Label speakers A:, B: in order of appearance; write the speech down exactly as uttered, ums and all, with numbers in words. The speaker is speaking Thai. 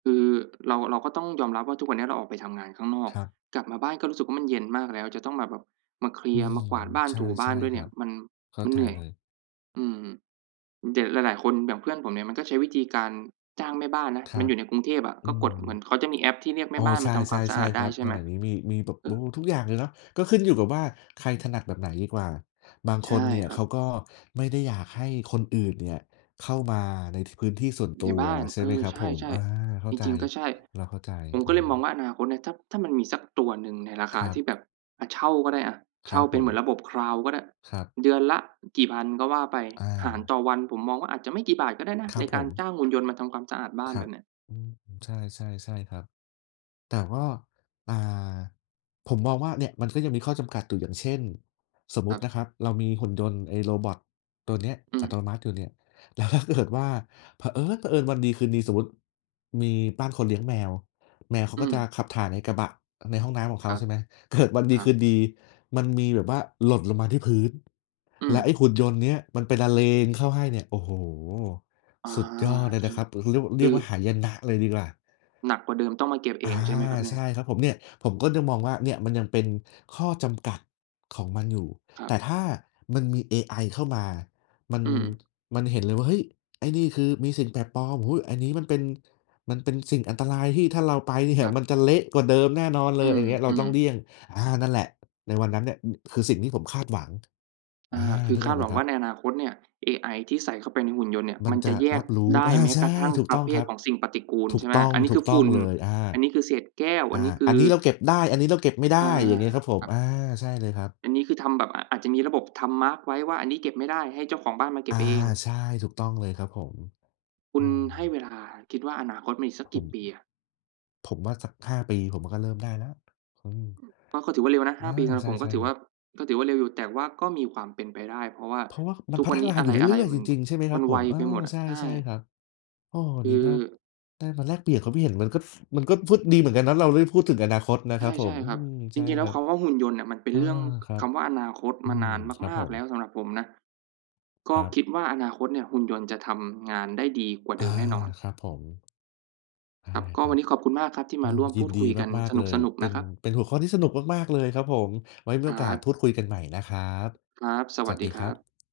A: คือเรา เราก็ต้องยอมรับว่าทุกวันเนี้ยเราออกไปทำงานข้างนอก
B: ครับ
A: กลับมาบ้านก็รู้สึกว่า มันเย็นมากแล้ว จะต้องมาแบบมาเคลี
B: อื
A: ยร์ มา
B: ม
A: กวาดบ้าน
B: ใ
A: ถูบ
B: ช
A: ้าน
B: ่
A: ด้วย
B: ๆ
A: เ
B: ค
A: นี
B: ร
A: ่
B: ั
A: ย
B: บ
A: มัน
B: เข้
A: ม
B: า
A: ัน
B: ใ
A: เ
B: จ
A: หนื่อย
B: เลย
A: อืม ด หลาย ๆ คนอย่างเพื่อนผมเนี่ยก็ใช้วิธีการจ้างแม่บ้านนะ
B: คร
A: มั
B: ั
A: นอ
B: บ
A: ยู่ในกรุงเทพอะ
B: อื
A: ก็ก
B: ม
A: ดเหมือนเขาจะมีแอปที่เรียกแม
B: โอ้
A: ่บ้าน
B: ใช
A: มาทำความสะอา
B: ่
A: ด
B: ๆ ๆ
A: ไ
B: ค
A: ด้
B: รับ
A: ใช่
B: ส
A: ไหม
B: มัยนี้มี มี มีแบบ
A: เอ
B: บ
A: อ
B: ำรุงทุกอย่างเลยเนาะ ก็ขึ้นอยู่กับว่าใครถนัดแบบไหนดีกว่า บาง
A: ใช
B: ค
A: ่
B: นเนี่ย
A: คร
B: เ
A: ั
B: ข
A: บ
B: าก็ไม่ได้อยากให้คนอื่นเนี่ยเข้ามาในพื้นที่ส่วนต
A: ใ
B: ั
A: น
B: ว
A: บ้าน
B: ใช่
A: เอ
B: ไหม
A: อ
B: ครับ
A: ใ
B: ผม
A: ช่
B: อา เข
A: ๆ
B: ้
A: จ
B: า
A: ร
B: ใจ
A: ิง ๆ ก็ใช่
B: เราเข้าใจ
A: ผม
B: อ
A: ก็เลยมอง
B: า
A: ว่าอนาคตเนี่ย ถ้า ถ้ามันมีสักตัวหนึ่งในราคา
B: ครั
A: ที่แบ
B: บ
A: บ อ่า เช่าก็ได้อะ
B: ค
A: เช
B: ร
A: ่
B: ั
A: า
B: บ
A: เป
B: ผ
A: ็นเหมือน
B: ม
A: ระบบ Cloud ก็ได้
B: ครับ
A: เดือนละกี่พันก็ว่าไป
B: อ
A: หาร
B: า
A: ต่อวัน ผมมองว่าอาจจะไม่กี่บาทก็ได้นะ
B: คร
A: ใ
B: ั
A: น
B: บ
A: ก
B: ผ
A: ารจ้า
B: ม
A: งหุ่นยนต์มาทำความสะอาดบ้า
B: ค
A: น
B: ร
A: แ
B: ั
A: บ
B: บ
A: บเนี้ย
B: อืม ใช่ ๆ ๆ ครับ แต่ว่า อ่า ผมมองว่าเนี่ยมันก็ยังมีข้อจำกัดอยู่ อย่างเช่น สมม
A: ค
B: ุ
A: ร
B: ต
A: ั
B: ินะ
A: บ
B: ครับเรามีหุ่นยนต์ ไอ้โรบอตตัวเนี้ย
A: อื
B: อั
A: ม
B: ตโนมัติอยู่เนี่ย แล้วถ้าเกิด ว่า เผอิ๊ญ เผอิญวันดีคืนดี สมมุติมีบ้านคนเลี้ยงแมว แมวเขา
A: อื
B: ก็
A: ม
B: จะขับถ่ายในกระบะ ในห้องน้ำของเ
A: ค
B: ขา
A: รับ
B: ใช่ไหม เกิดวันด
A: ค
B: ี
A: รั
B: คื
A: บ
B: นดีมันมีแบบว่าหล่นลงมาที่พื้น
A: อื
B: และไอ
A: ม
B: ้หุ่นยนต์เนี้ยมันไปละเลงเข้าให้เนี่ย โอ้โฮ
A: อา
B: สุดยอดเลย
A: ใช
B: นะ
A: ่
B: ครับ เรียกว่า
A: ค
B: เรี
A: ื
B: ยก
A: อ
B: ว่าหายนะเลยดีกว่า
A: หนักกว่าเดิม ต้องมาเก็บเอ
B: อา
A: ง ใช่ไหมครับเนี
B: ใ
A: ่
B: ช
A: ย?
B: ่ครับผมเนี่ย ผมก็จะมองว่าเนี่ยมันยังเป็นข้อจำกัดของมันอยู่
A: ครั
B: แ
A: บ
B: ต่ถ้ามันมีเอไอเข้ามา มัน
A: อืม
B: มันเห็นเลยว่า เฮ้ย ไอ้นี่คือมีสิ่งแปลกปลอม อุ๊ย อันนี้มันเป็น มันเป็นสิ่งอันตรายที่ถ้าเราไปเนี่
A: ค
B: ยม
A: รับ
B: ันจะเละกว่าเดิมแน่นอนเ
A: อ
B: ล
A: ื
B: ย อะไรอย่างเงี้ย เราต้
A: ม
B: องเล
A: ๆ
B: ี่ยง อา นั่นแหละ ในวันนั้นเนี่ย น คือสิ่งที่ผมคาดหวัง
A: อ
B: อ
A: า
B: ่า
A: คื
B: น
A: อ
B: ึก
A: ค
B: อ
A: า
B: อ
A: ด
B: กไห
A: ห
B: ม
A: วัง
B: คร
A: ว
B: ั
A: ่า
B: บ?
A: ในอนาคตเนี่ย เอไอที่ใส่เข้าไปในหุ่นยนต์เนี่ย
B: มั
A: ม
B: น
A: ัน
B: จ
A: จะ
B: ะ
A: แย
B: รั
A: ก
B: บรู้
A: ได้
B: อา
A: แม้
B: ใช
A: กร
B: ่
A: ะทั่ง
B: ถูก
A: ป
B: ต
A: ระ
B: ้อ
A: เ
B: ง
A: ภ
B: ค
A: ท
B: รับ
A: ของสิ่งปฏิกูล
B: ถู
A: ใ
B: ก
A: ช่ไหม
B: ต้อง
A: อันนี้
B: ถู
A: คื
B: ก
A: อ
B: ต้
A: ฝ
B: อ
A: ุ
B: ง
A: ่น
B: เลย อา
A: อันนี้คือเศษแก้ว
B: อ
A: อ
B: า
A: ันนี้
B: อันนี้เราเก็บได้ อันนี้เราเก็บไม่ได้
A: อา
B: อย่างงี้ครับผ
A: ค
B: ม
A: รับ
B: อา ใช่เลยครับ
A: อันนี้คือทำแบบ อ อาจจะมีระบบทำมาร์กไว้ว่า อันนี้เก็บไม่ได้ ให้เจ้าของบ้านมาเก
B: อ
A: ็
B: า
A: บเอง
B: ใช่ ถูกต้องเลยครับผม
A: คุ
B: อื
A: ณให้เ
B: ม
A: วลา คิดว่าอนาคตมันอีกสัก
B: ผ
A: กี่
B: ม
A: ปีอะ?
B: ผมว่าสัก ห้า ปี ผมก็เริ่มได้แล้ว อืม
A: ก็ ก็ถือว่าเร็วนะ ห
B: อ
A: ้า
B: า
A: ปีสำหรั
B: ใ
A: บผม ก
B: ช
A: ็
B: ่
A: ถื
B: ๆ
A: อ
B: คร
A: ว่
B: ับ
A: า ก็ถือว่าเร็วอยู่ แต่ว่าก็มีความเป็นไปได้ เพราะว่า
B: เพราะว่ามั
A: ท
B: น
A: ุก
B: พั
A: วั
B: ฒ
A: นนี้
B: นา
A: อ
B: อ
A: ะ
B: ยู่เร
A: ไร
B: ื่อย
A: ๆ ม
B: ๆ
A: ั
B: จ
A: น
B: ริง ๆ ใช่ไหมค
A: ม
B: ร
A: ั
B: ับ
A: น
B: ผ
A: ไว
B: ม อ
A: ไ
B: า
A: ปหมดอะ
B: ใช
A: ใช่
B: ่ ๆ ครับ โอ้ วั
A: ค
B: น
A: ื
B: น
A: อ
B: ี้ก็ได้มาแลกเปลี่ยนความคิดเห็นมันก็ดี ฟ มันก็ฟึ่บดีเหมือนกันนะ เราได้พูดถึงอนาคตนะครับผ
A: ใช่
B: ม
A: ๆ ครั
B: อ
A: บ
B: ืม ใ
A: จ
B: ช่
A: ริง ๆ แล้
B: ค
A: ว
B: รับ
A: คำว่าหุ่นยนต์เนี่ยมันเป็น
B: อา
A: เรื่อง
B: ครั
A: ค
B: บ
A: ำว่า อนาคต
B: อื
A: มา
B: ม
A: นาน
B: ครับ
A: มา
B: ผ
A: ก ๆ แล้ว
B: ม
A: สำหรับผมนะ ก
B: ค
A: ็
B: รับ
A: คิดว่าอนาคตเนี่ยหุ่นยนต์จะทำงานได้ดีกว่าเ
B: อา
A: ดิมแน่นอน
B: ครับผม ใช่
A: ครับ ก็
B: คร
A: วั
B: ั
A: น
B: บ
A: นี้ขอบคุณมากครับที่
B: โอ้
A: มาร่วม
B: ย
A: พ
B: ิ
A: ู
B: น
A: ด
B: ดี
A: คุยกัน
B: มา
A: ส
B: ก ๆ เลย
A: นุก
B: เ
A: ๆ
B: ป
A: น
B: ็
A: ะ
B: น
A: ครับ
B: เป็นหัวข้อที่สนุกมาก ๆ เลยครับผม ไว่มี
A: อ
B: โอกาส
A: า
B: พูดคุยกันใหม่นะครับ
A: ครับ ส
B: ส
A: วัส
B: วัส
A: ดี
B: ดี
A: ค
B: ค
A: ร
B: ร
A: ั
B: ั
A: บ
B: บ